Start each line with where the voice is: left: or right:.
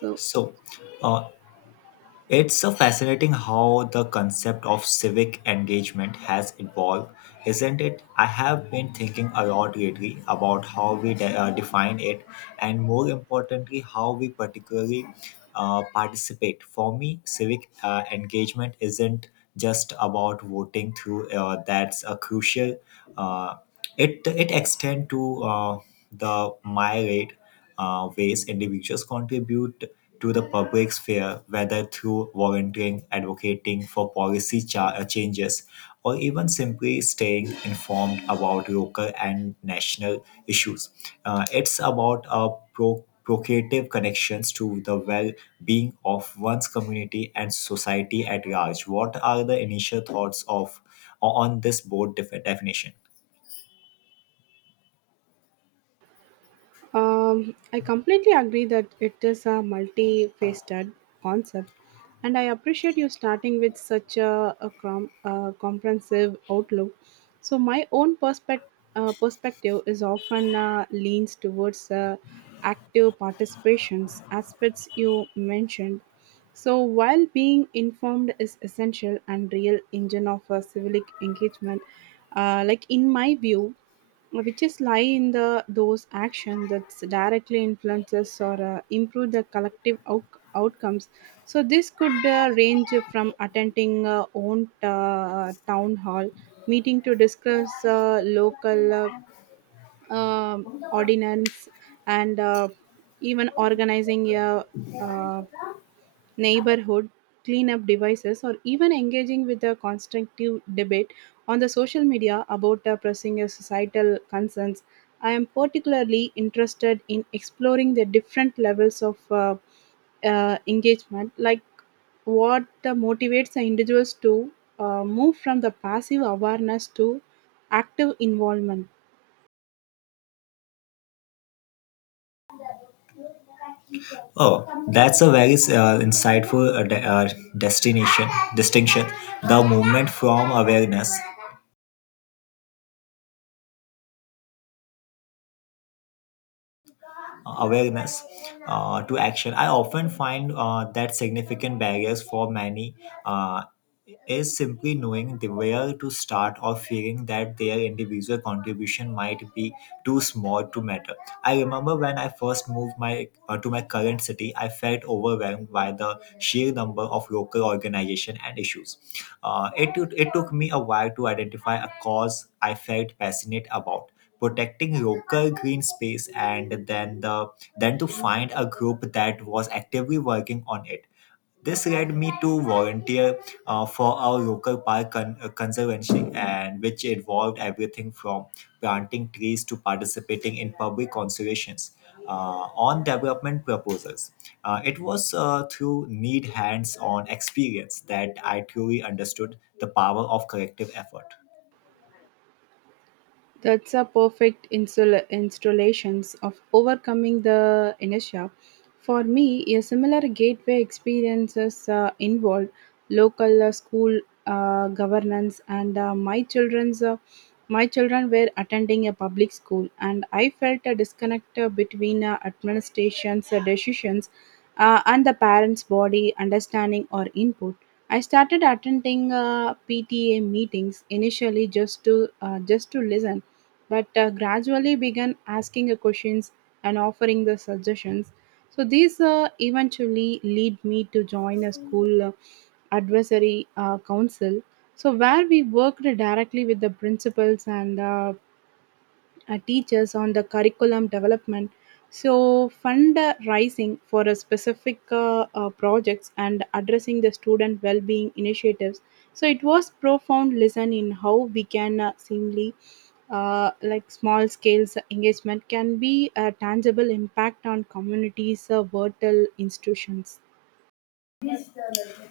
right: So,
left: So, uh, it's so fascinating how the concept of civic engagement has evolved, isn't it? I have been thinking a lot lately about how we define it, and more importantly, how we particularly participate. For me, civic engagement isn't just about voting through. That's a crucial. Uh, it extends to the myriad ways individuals contribute to the public sphere, whether through volunteering, advocating for policy changes, or even simply staying informed about local and national issues. It's about procreative connections to the well being of one's community and society at large. What are the initial thoughts of on this board definition?
right: I completely agree that it is a multifaceted concept, and I appreciate you starting with such a comprehensive outlook. So, my own perspective is often leans towards active participations aspects you mentioned. So, while being informed is essential and real engine of civic engagement, like in my view, which is lie in the those action that directly influences or improve the collective outcomes, so this could range from attending own town hall meeting to discuss local um ordinance, and even organizing a uh, neighborhood cleanup devices, or even engaging with a constructive debate on the social media about the pressing societal concerns. I am particularly interested in exploring the different levels of engagement, like what motivates the individuals to move from the passive awareness to active involvement.
left: Oh, that's a very insightful de- destination distinction. The movement from awareness to action. I often find that significant barriers for many uh, is simply knowing the where to start or fearing that their individual contribution might be too small to matter. I remember when I first moved my to my current city, I felt overwhelmed by the sheer number of local organization and issues. It took me a while to identify a cause I felt passionate about protecting local green space and then the then to find a group that was actively working on it. This led me to volunteer for our local park conservancy and which involved everything from planting trees to participating in public conservations on development proposals. It was through need hands-on experience that I truly understood the power of collective effort.
right: That's a perfect installations of overcoming the inertia. For me, a similar gateway experiences involved local school governance, and my children were attending a public school, and I felt a disconnect between administration's decisions and the parents' body understanding or input. I started attending PTA meetings initially just to listen, but gradually began asking the questions and offering the suggestions. So these eventually lead me to join a school advisory council. So where we worked directly with the principals and teachers on the curriculum development, so fund raising for a specific projects and addressing the student well-being initiatives. So it was profound lesson in how we can seemingly like small scales engagement can be a tangible impact on communities vital institutions.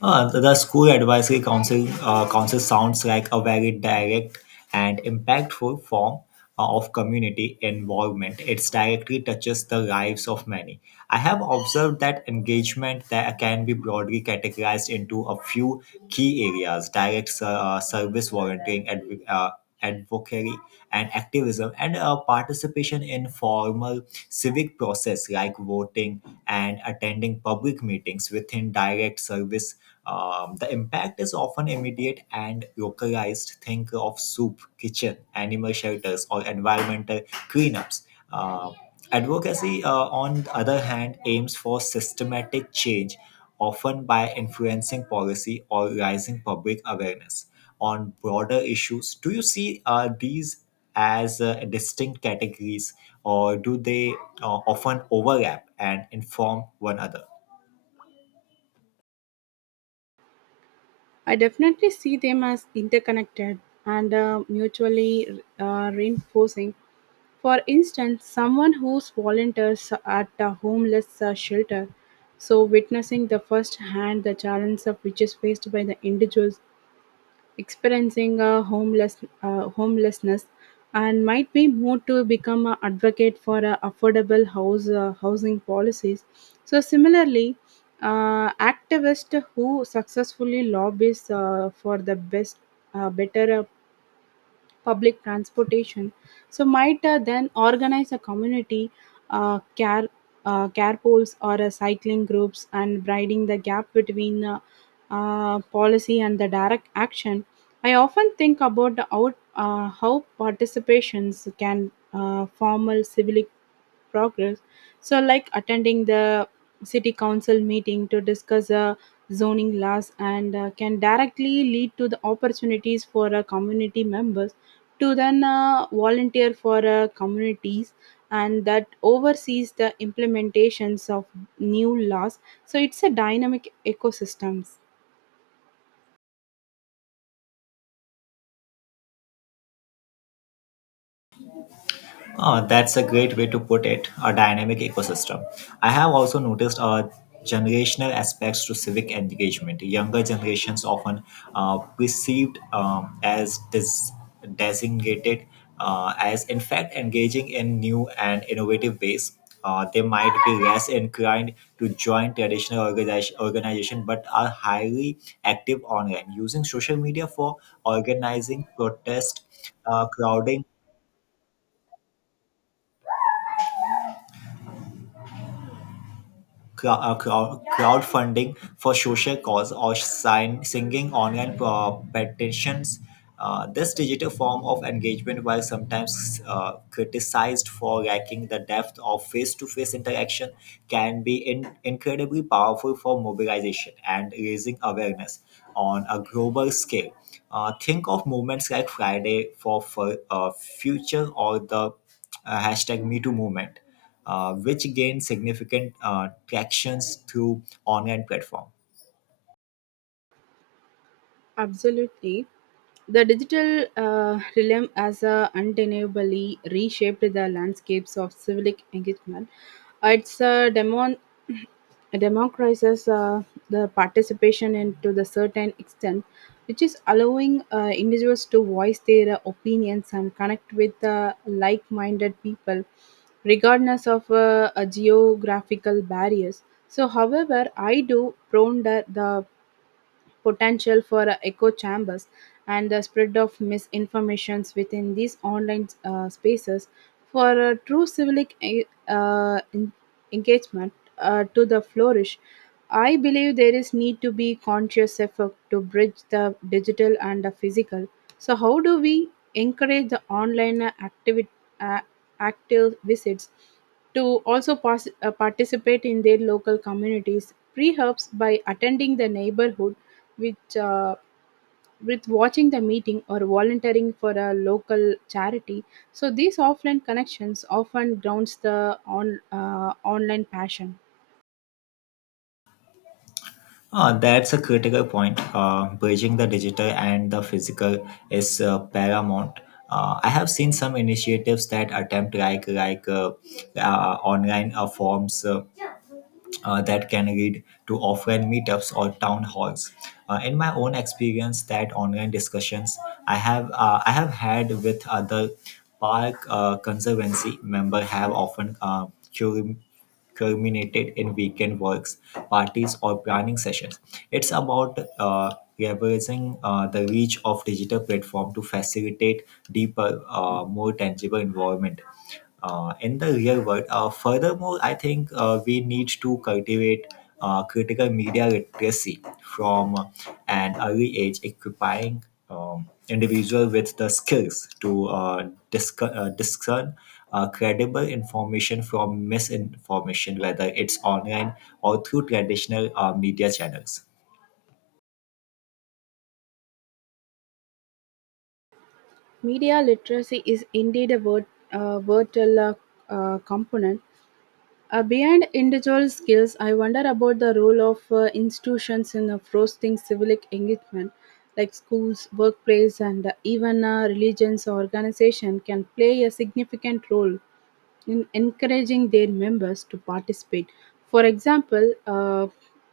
left: The school advisory council sounds like a very direct and impactful form of community involvement. It directly touches the lives of many. I have observed that engagement that can be broadly categorized into a few key areas: direct service volunteering, advocacy, and activism, and participation in formal civic process like voting and attending public meetings within direct service. The impact is often immediate and localized. Think of soup, kitchen, animal shelters, or environmental cleanups. Uh, Advocacy, on the other hand, aims for systematic change, often by influencing policy or raising public awareness on broader issues. Do you see these as distinct categories, or do they often overlap and inform one another?
right: I definitely see them as interconnected and mutually reinforcing. For instance, someone who volunteers at a homeless shelter, so witnessing the first hand the challenge of which is faced by the individuals experiencing a homelessness, and might be moved to become an advocate for affordable house housing policies. So similarly, activists who successfully lobbies for the best better public transportation. So might then organize a community uh, care care pools or cycling groups, and bridging the gap between policy and the direct action. I often think about how participations can formal civil progress, so like attending the city council meeting to discuss zoning laws, and can directly lead to the opportunities for community members to then volunteer for communities, and that oversees the implementations of new laws. So it's a dynamic ecosystem.
left: That's a great way to put it, a dynamic ecosystem. I have also noticed generational aspects to civic engagement. Younger generations often perceived as dis- designated as, in fact, engaging in new and innovative ways. They might be less inclined to join traditional organization but are highly active online using social media for organizing protest, uh, crowding crowdfunding for social cause or singing online petitions. This digital form of engagement, while sometimes criticized for lacking the depth of face to face interaction, can be incredibly powerful for mobilization and raising awareness on a global scale. Think of movements like Friday for Future or the hashtag Me Too movement which gained significant tractions through online platform.
right: Absolutely. The digital realm has undeniably reshaped the landscapes of civic engagement. It's democratizes the participation and to the certain extent, which is allowing individuals to voice their opinions and connect with like-minded people, regardless of geographical barriers. So, however, I do ponder the potential for echo chambers and the spread of misinformations within these online spaces for a true engagement to the flourish. I believe there is need to be conscious effort to bridge the digital and the physical. So how do we encourage the uh, active visits to also participate in their local communities? Perhaps by attending the neighborhood, which with watching the meeting or volunteering for a local charity. So these offline connections often grounds the on online passion.
left: That's a critical point. Bridging the digital and the physical is paramount. I have seen some initiatives that attempt like online forms. That can lead to offline meetups or town halls. In my own experience, that online discussions I have had with other park conservancy member have often curum- culminated in weekend works, parties, or planning sessions. It's about leveraging the reach of digital platform to facilitate deeper, more tangible involvement in the real world. Furthermore, I think we need to cultivate critical media literacy from an early age, equipping individual with the skills to discern credible information from misinformation, whether it's online or through traditional media channels.
right: Media literacy is indeed a vital component. Beyond individual skills, I wonder about the role of institutions in fostering civic engagement, like schools, workplace, and even religions or organization can play a significant role in encouraging their members to participate. For example,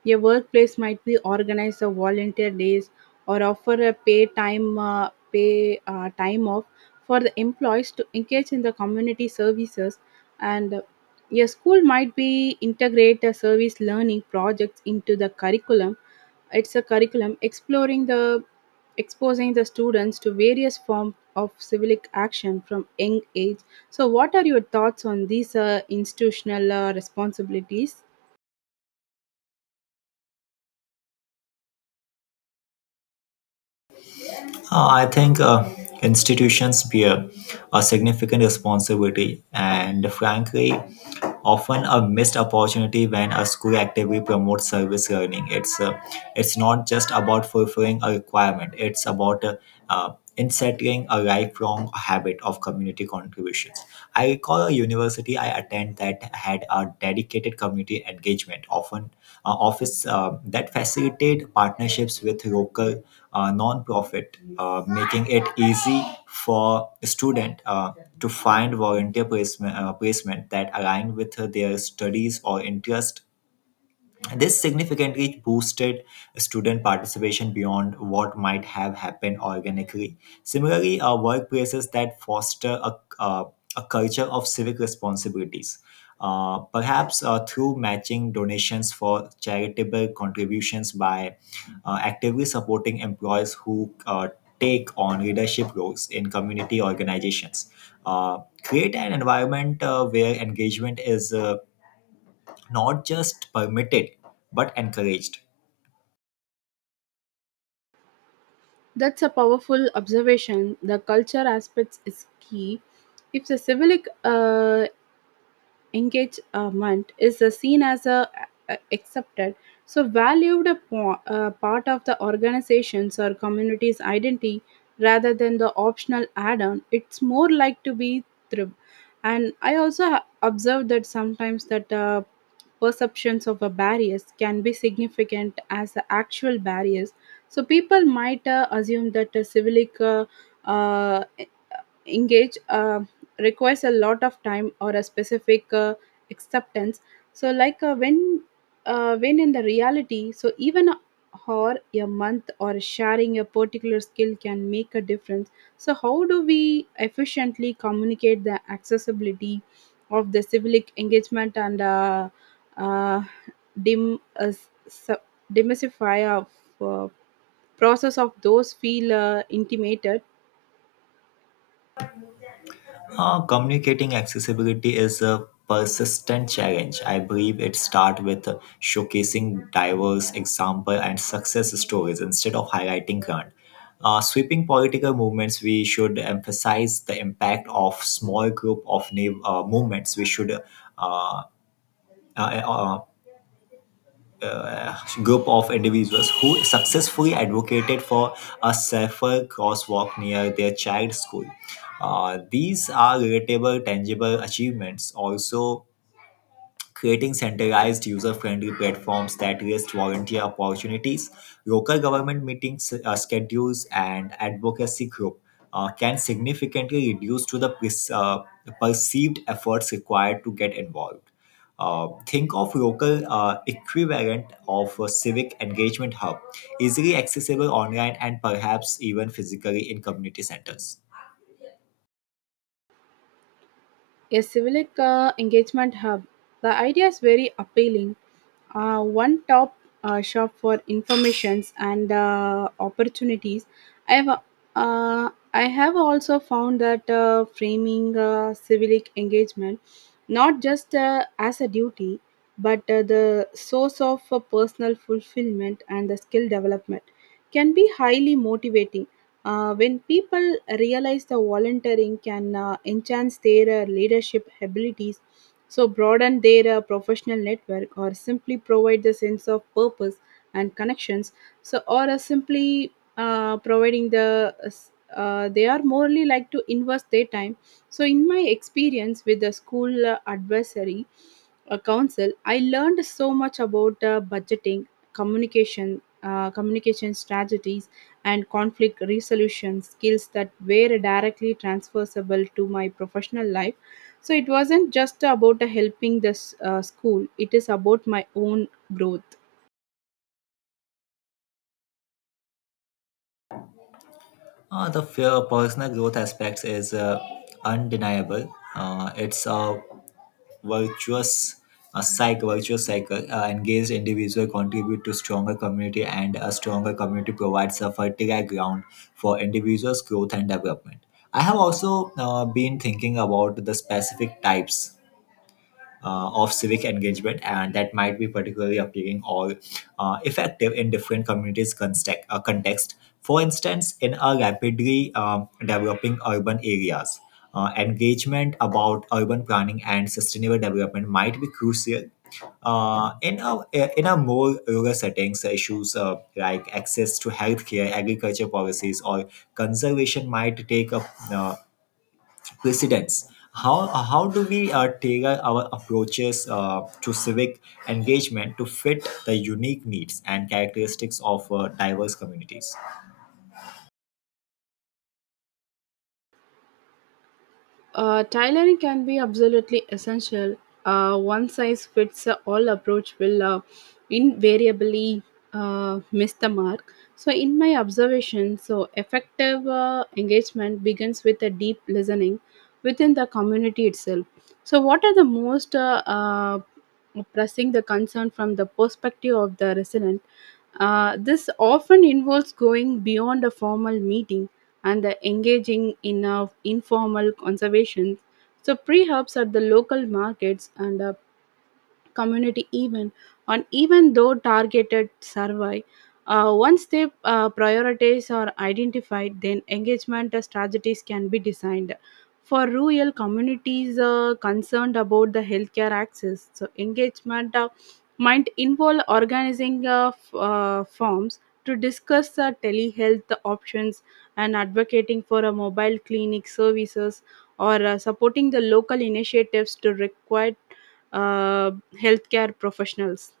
right: a workplace might be organize a volunteer days or offer a pay time off for the employees to engage in the community services, and a school might be integrate a service learning projects into the curriculum. It's a curriculum exploring the exposing the students to various forms of civic action from young age. So, what are your thoughts on these institutional responsibilities?
left: I think institutions bear a significant responsibility, and frankly, often a missed opportunity when a school actively promotes service learning. It's not just about fulfilling a requirement; it's about uh, insettling a lifelong habit of community contributions. I recall a university I attend that had a dedicated community engagement, often office that facilitated partnerships with local non-profit, making it easy for a student to find volunteer placement that align with their studies or interest. This significantly boosted student participation beyond what might have happened organically. Similarly, workplaces that foster uh, a culture of civic responsibilities, perhaps through matching donations for charitable contributions by actively supporting employees who take on leadership roles in community organizations. Create an environment where engagement is not just permitted but encouraged.
right: That's a powerful observation. The culture aspects is key. If the civic engagement is seen as accepted, so valued a part of the organization's or community's identity rather than the optional add-on, it's more like to be thrive. And I also observed that sometimes that perceptions of a barriers can be significant as the actual barriers, so people might assume that a civic uh, engage requires a lot of time or a specific acceptance, so like when in the reality, so even a or a month or sharing a particular skill can make a difference. So how do we efficiently communicate the accessibility of the civic engagement and uh, dim uh, s- demystify of uh, process of those feel intimated.
left: Communicating accessibility is a persistent challenge. I believe it starts with showcasing diverse example and success stories instead of highlighting grand. Sweeping political movements, we should emphasize the impact of small group of movements. We should uh, uh, uh, uh, group of individuals who successfully advocated for a safer crosswalk near their child's school. These are relatable, tangible achievements. Also, creating centralized user-friendly platforms that list volunteer opportunities, local government meetings schedules, and advocacy group can significantly reduce to the perceived efforts required to get involved. Think of local equivalent of a civic engagement hub, easily accessible online and perhaps even physically in community centers.
right: A civic engagement hub. The idea is very appealing. One top shop for informations and opportunities. I have, uh, I have also found that framing civic engagement not just as a duty but the source of personal fulfillment and the skill development can be highly motivating when people realize the volunteering can enhance their leadership abilities, so broaden their professional network, or simply provide the sense of purpose and connections, so or simply providing the they are morely like to invest their time. So, in my experience with the school advisory council, I learned so much about budgeting, communication strategies and conflict resolution skills that were directly transferable to my professional life. So it wasn't just about helping the school, it is about my own growth.
left: The fear of personal growth aspects is undeniable. It's a virtuous virtuous cycle. Engaged individual contribute to stronger community, and a stronger community provides a fertile ground for individuals' growth and development. I have also been thinking about the specific types of civic engagement, and that might be particularly appealing or effective in different communities' context. For instance, in a rapidly developing urban areas, engagement about urban planning and sustainable development might be crucial uh, in a in a more rural settings, issues like access to healthcare, agriculture policies, or conservation might take up uh, precedents. How do we tailor our approaches to civic engagement to fit the unique needs and characteristics of diverse communities?
right: Tailoring can be absolutely essential. One size fits all approach will invariably miss the mark. So, in my observation, so effective engagement begins with a deep listening within the community itself. So, what are the most pressing the concern from the perspective of the resident? This often involves going beyond a formal meeting and the engaging in informal conservation. So pre-hubs at the local markets and community even on even though targeted survey. Uh, once they priorities are identified, then engagement strategies can be designed for rural communities concerned about the healthcare access, so engagement might involve organizing forms to discuss telehealth options and advocating for a mobile clinic services or supporting the local initiatives to require uh, healthcare professionals.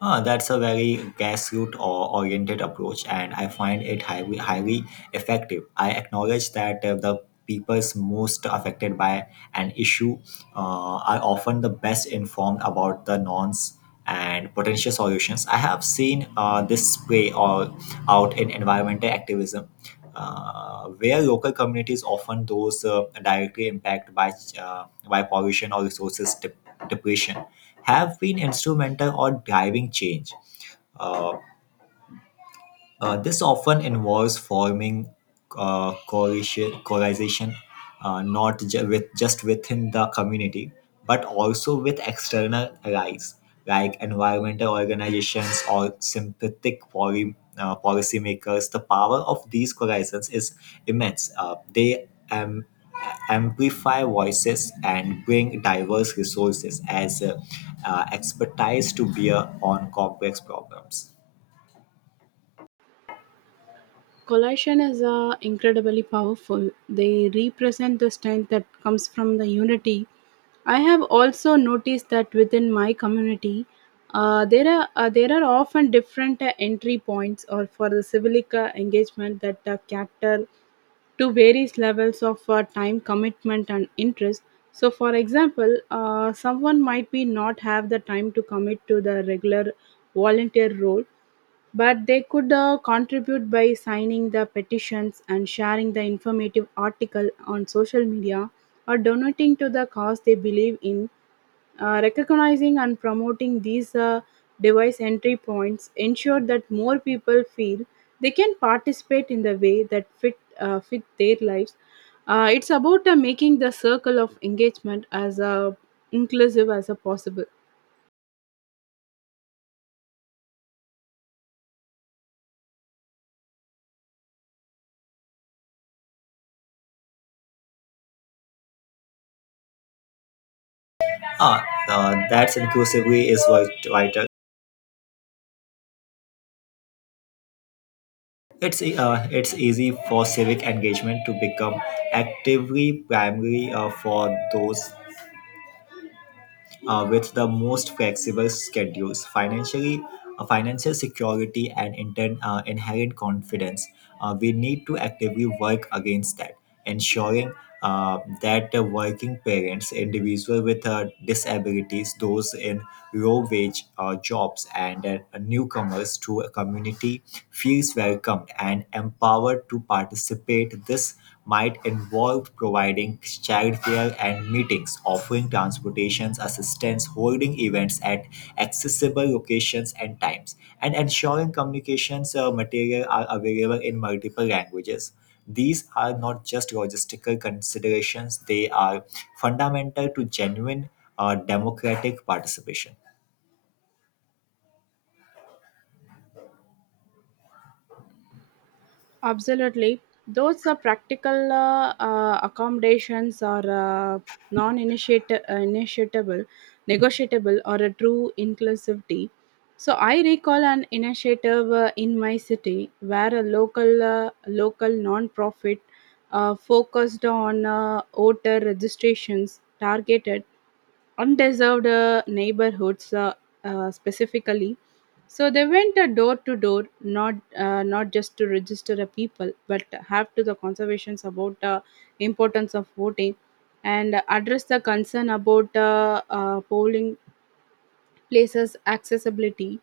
left: Ah, that's a very grassroots or oriented approach, and I find it highly effective. I acknowledge that the peoples most affected by an issue are often the best informed about the norms and potential solutions. I have seen this play all out in environmental activism, where local communities often those directly impacted by pollution or resources depletion have been instrumental or driving change. Uh, this often involves forming coalition not ju- with, just within the community, but also with external allies like environmental organizations or sympathetic policymakers. The power of these coalitions is immense. They amplify voices and bring diverse resources as expertise to bear on complex problems.
right: Collation is incredibly powerful. They represent the strength that comes from the unity. I have also noticed that within my community, there are often different entry points or for the civic engagement that cater to various levels of time commitment and interest, so for example someone might be not have the time to commit to the regular volunteer role. But they could contribute by signing the petitions and sharing the informative article on social media or donating to the cause they believe in. Recognizing and promoting these device entry points ensure that more people feel they can participate in the way that fit their lives. It's about making the circle of engagement as inclusive as possible.
left: Ah, that's inclusively is vital. It's easy for civic engagement to become actively primary for those with the most flexible schedules, financially, financial security, and inherent confidence. We need to actively work against that, ensuring that the working parents, individuals with disabilities, those in low wage jobs and newcomers to a community feels welcomed and empowered to participate. This might involve providing childcare and meetings, offering transportation assistance, holding events at accessible locations and times, and ensuring communications material are available in multiple languages. These are not just logistical considerations, they are fundamental to genuine democratic participation.
right: Absolutely. Those practical accommodations are non initiable, negotiable, or a true inclusivity. So I recall an initiative in my city where a local non-profit focused on voter registrations targeted undeserved neighborhoods specifically, so they went door to door, not just to register the people, but have to the conservations about importance of voting, and address the concern about polling places accessibility,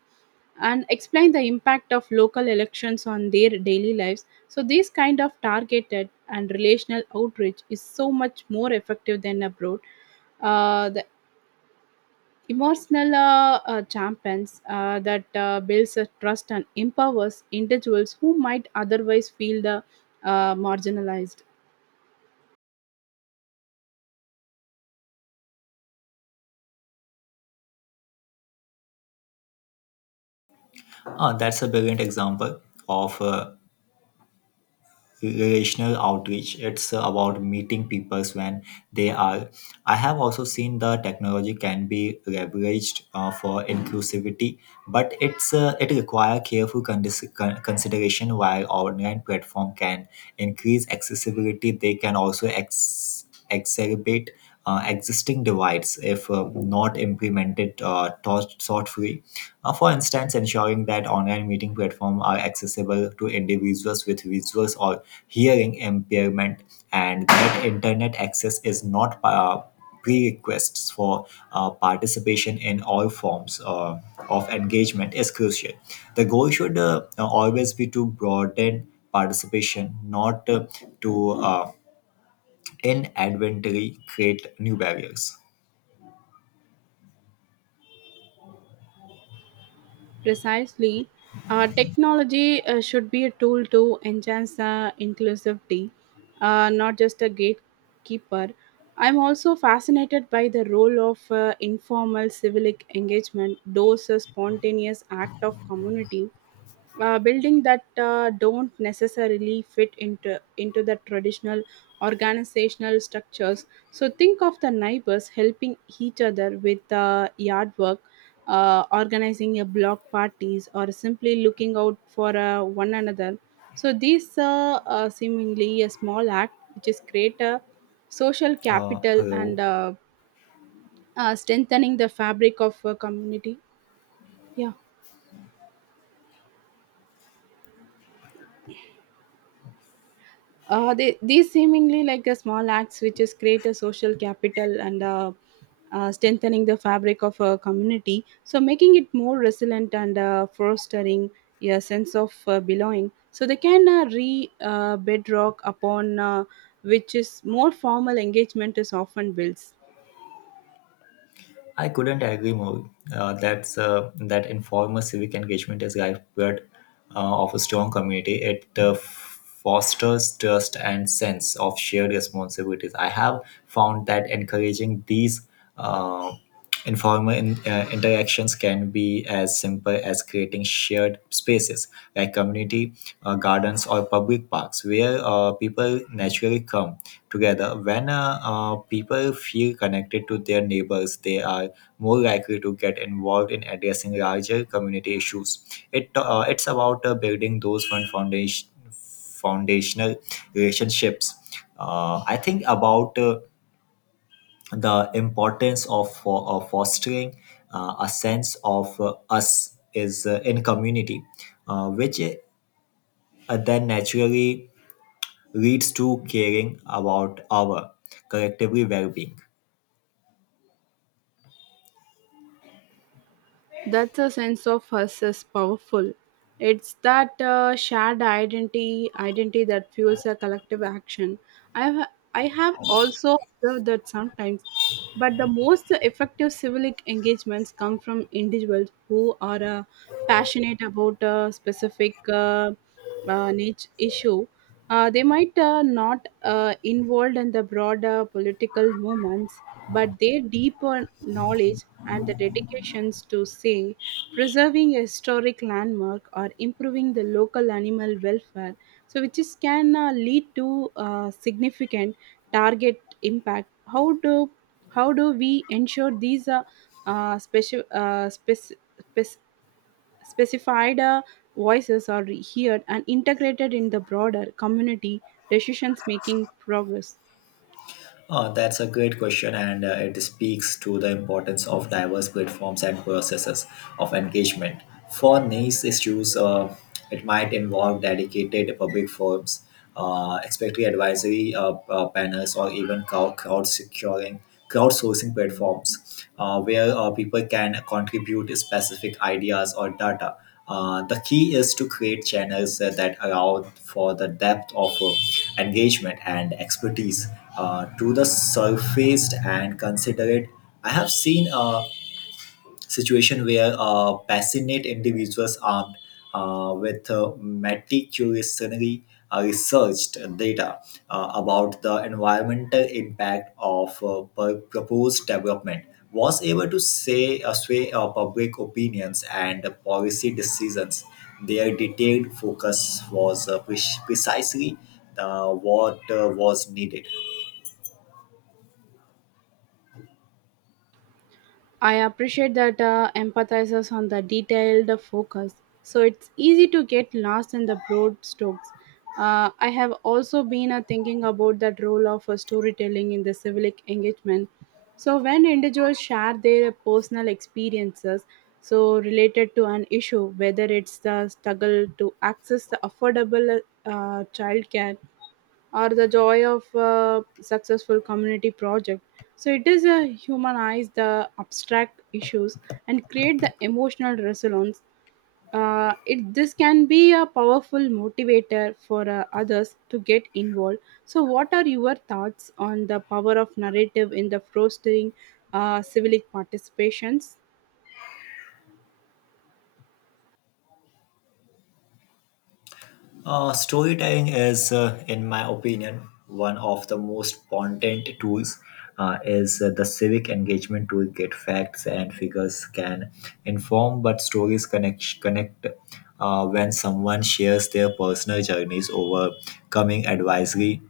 right: and explain the impact of local elections on their daily lives. So this kind of targeted and relational outreach is so much more effective than abroad. Uh, Emotional champions that builds a trust and empowers individuals who might otherwise feel the marginalized.
left: That's a brilliant example of relational outreach. It's about meeting people when they are. I have also seen the technology can be leveraged for inclusivity, but it requires careful consideration. While online platform can increase accessibility, they can also. Exacerbate existing divides if not implemented thoughtfully. For instance, ensuring that online meeting platforms are accessible to individuals with visual or hearing impairment and that internet access is not prerequisites for participation in all forms of engagement is crucial. The goal should always be to broaden participation, not to inadvertently create new barriers.
right: Precisely, technology should be a tool to enhance inclusivity, not just a gatekeeper. I'm also fascinated by the role of informal civic engagement, those spontaneous act of community building that don't necessarily fit into the traditional organizational structures. So think of the neighbors helping each other with yard work, organizing a block parties, or simply looking out for one another. So these seemingly a small act which is create a social capital and
left: Hello.
right: strengthening the fabric of a community, yeah. These seemingly like a small acts which is create a social capital and strengthening the fabric of a community, so making it more resilient and fostering a sense of belonging, so they can re bedrock upon which is more formal engagement is often built.
left: I couldn't agree more. That informal civic engagement is lifeblood of a strong community. It fosters trust and sense of shared responsibilities. I have found that encouraging these uh, informal interactions can be as simple as creating shared spaces like community gardens or public parks where people naturally come together. When people feel connected to their neighbors, they are more likely to get involved in addressing larger community issues. It it's about building those one foundation foundational relationships. I think about the importance of fostering a sense of us is in community, which then naturally leads to caring about our collectively well-being.
right: That's a sense of us is powerful. It's that shared identity that fuels a collective action. I have also observed that sometimes, but the most effective civic engagements come from individuals who are passionate about a specific niche issue. They might not involved in the broader political movements, but their deeper knowledge and the dedications to, say, preserving a historic landmark or improving the local animal welfare, so which is can lead to significant target impact. How do we ensure these uh, speci- uh, spec- spec- specified voices are heard and integrated in the broader community decisions making progress?
left: Oh, that's a great question, and it speaks to the importance of diverse platforms and processes of engagement. For niche issues, it might involve dedicated public forums, especially advisory panels, or even crowdsourcing platforms where people can contribute specific ideas or data. The key is to create channels that allow for the depth of engagement and expertise to the surfaced and considerate. I have seen situation where passionate individuals armed with meticulously researched data about the environmental impact of proposed development was able to say sway public opinions and policy decisions. Their detailed focus was precisely what was needed.
right: I appreciate that empathizes on the detailed focus, so it's easy to get lost in the broad strokes. I have also been thinking about that role of storytelling in the civic engagement. So when individuals share their personal experiences, so related to an issue, whether it's the struggle to access the affordable childcare or the joy of a successful community project. So it is a humanize the abstract issues and create the emotional resonance. It this can be a powerful motivator for others to get involved. So, what are your thoughts on the power of narrative in the fostering civic participations?
left: Storytelling is, in my opinion, one of the most potent tools. Is the civic engagement tool get facts and figures can inform, but stories connect when someone shares their personal journeys overcoming advisory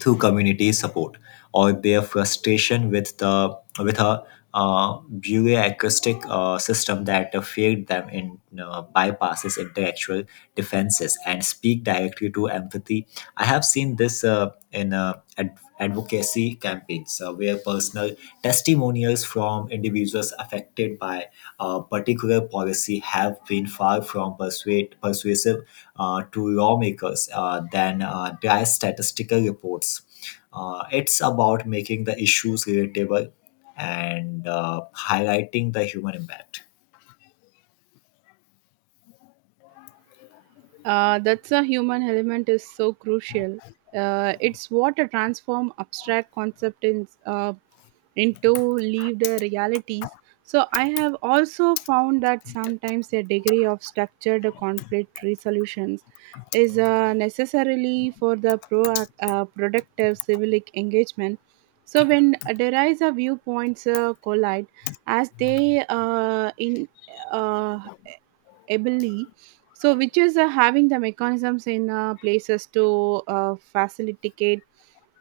left: through community support or their frustration with the with a bureaucratic system that failed them in bypasses intellectual defenses and speak directly to empathy. I have seen this in advocacy campaigns where personal testimonials from individuals affected by a particular policy have been far from persuasive to lawmakers than dry statistical reports. It's about making the issues relatable and highlighting the human impact.
right: That's a human element is so crucial. It's what a transform abstract concept into lived realities. So I have also found that sometimes a degree of structured conflict resolutions is necessarily for the productive civic engagement. So when there is a viewpoints collide, as they in uh, ably, so which is having the mechanisms in places to facilitate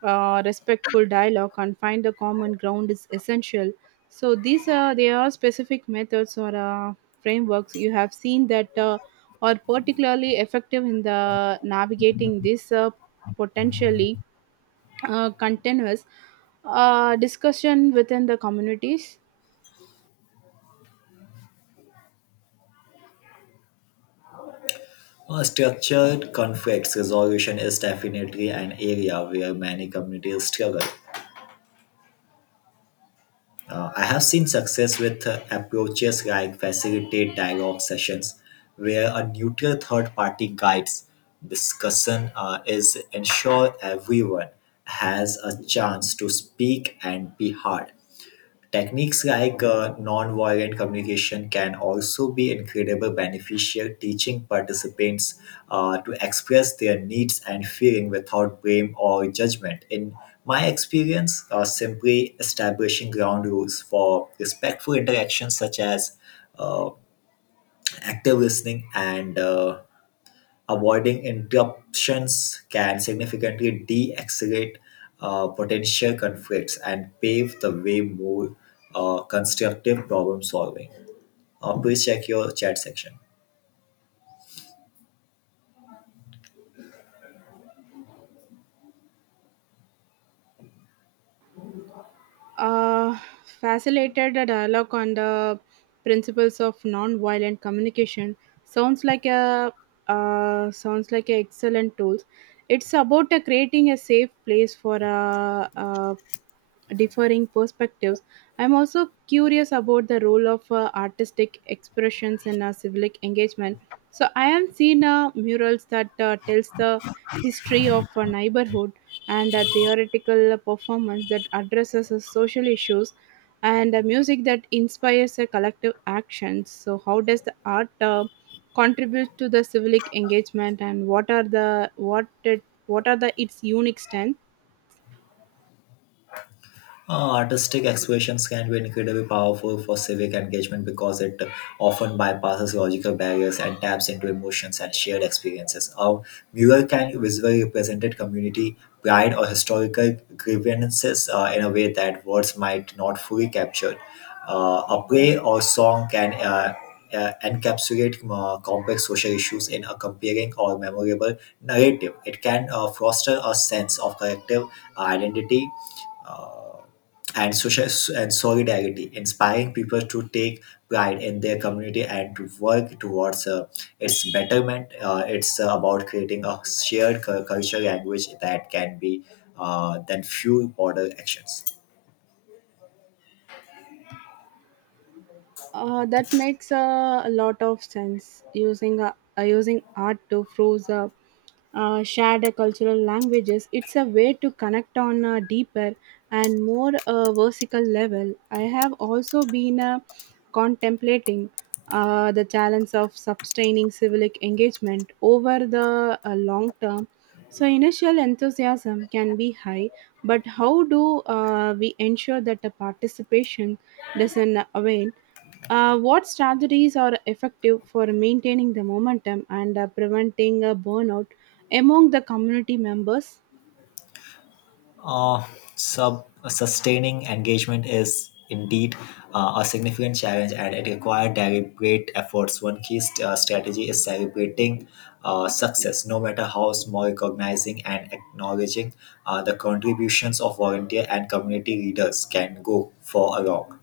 right: respectful dialogue and find a common ground is essential. So these are there are specific methods or frameworks you have seen that are particularly effective in the navigating this potentially continuous discussion within the communities.
left: Structured conflicts resolution is definitely an area where many communities struggle. I have seen success with approaches like facilitate dialogue sessions, where a neutral third party guides discussion is ensure everyone has a chance to speak and be heard. Techniques like nonviolent communication can also be incredibly beneficial, teaching participants to express their needs and feeling without blame or judgment. In my experience, simply establishing ground rules for respectful interactions, such as uh, active listening and avoiding interruptions can significantly de-escalate potential conflicts and pave the way more constructive problem solving. Please check your chat section.
right: uh, Facilitated a dialogue on the principles of non-violent communication sounds like a sounds like an excellent tool. It's about creating a safe place for differing perspectives. I'm also curious about the role of artistic expressions in civic engagement. So I have seen murals that tells the history of a neighborhood and a theoretical performance that addresses social issues and a music that inspires a collective action. So, how does the art contribute to the civic engagement, and what are the what it what are the its unique strengths?
left: Artistic expressions can be incredibly powerful for civic engagement because it often bypasses logical barriers and taps into emotions and shared experiences. A viewer can visually represent a community pride or historical grievances in a way that words might not fully capture. A play or song can encapsulate complex social issues in a compelling or memorable narrative. It can foster a sense of collective identity. Uh, and social and solidarity, inspiring people to take pride in their community and to work towards its betterment. It's about creating a shared culture language that can be then fuel broader actions.
right: That makes a lot of sense. Using art to fuse shared cultural languages, it's a way to connect on a deeper and more vertical level. I have also been contemplating the challenge of sustaining civic engagement over the long term. So initial enthusiasm can be high, but how do we ensure that the participation doesn't wane? What strategies are effective for maintaining the momentum and preventing a burnout among the community members?
left: Uh, sub Sustaining engagement is indeed a significant challenge and it requires deliberate efforts. One key strategy is celebrating success, no matter how small. Recognizing and acknowledging the contributions of volunteer and community leaders can go for a long.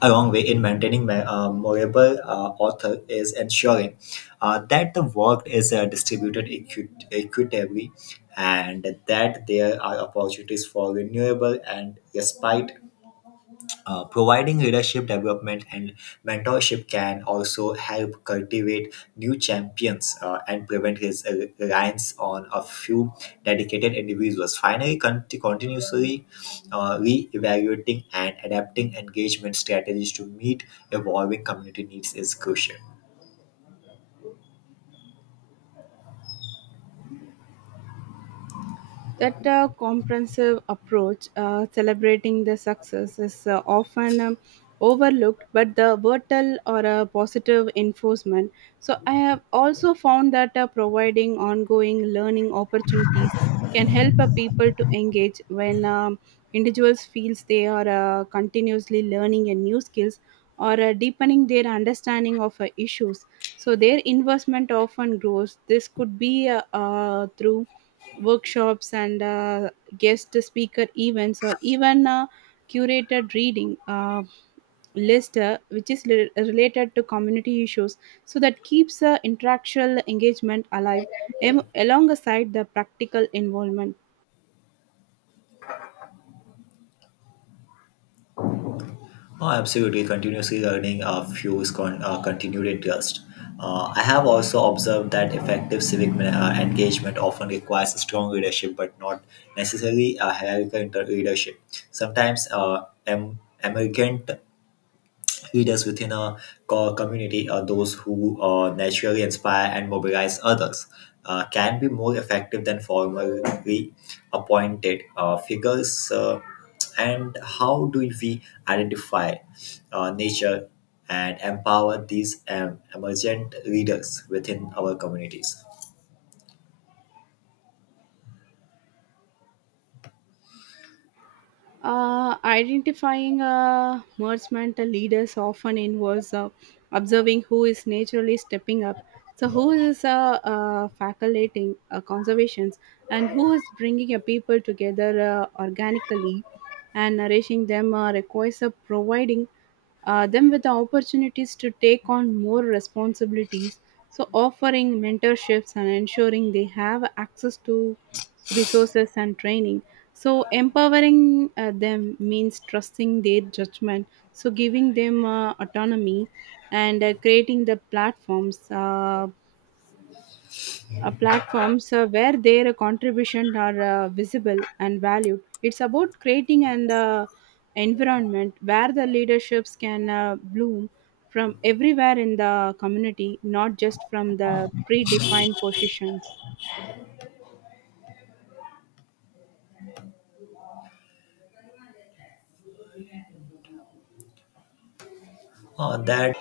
left: a long way in maintaining movable author is ensuring that the work is distributed equitably and that there are opportunities for renewable and respite. Providing leadership development and mentorship can also help cultivate new champions and prevent his reliance on a few dedicated individuals. Finally, continuously re-evaluating and adapting engagement strategies to meet evolving community needs is crucial.
right: That comprehensive approach, celebrating the success, is often overlooked, but the virtual or a positive enforcement. So, I have also found that providing ongoing learning opportunities can help people to engage when individuals feels they are continuously learning a new skills or deepening their understanding of issues. So, their investment often grows. This could be through workshops and guest speaker events or even a curated reading list related to community issues, so that keeps interactual engagement alive alongside the practical involvement.
left: Oh, absolutely. Continuously learning fuels continued interest. I have also observed that effective civic engagement often requires strong leadership, but not necessarily a hierarchical leadership. Sometimes emergent leaders within a community are those who naturally inspire and mobilize others can be more effective than formally appointed figures. And how do we identify nature and empower these emergent leaders within our communities?
right: Identifying merchantmental leaders often involves observing who is naturally stepping up, so who is facilitating conservations, and who is bringing a people together organically and nourishing them requires providing them with the opportunities to take on more responsibilities. So, offering mentorships and ensuring they have access to resources and training. So, empowering them means trusting their judgment. So, giving them autonomy and creating the platforms. Platforms where their contribution are visible and valued. It's about creating an environment where the leaderships can bloom from everywhere in the community, not just from the predefined positions.
left: That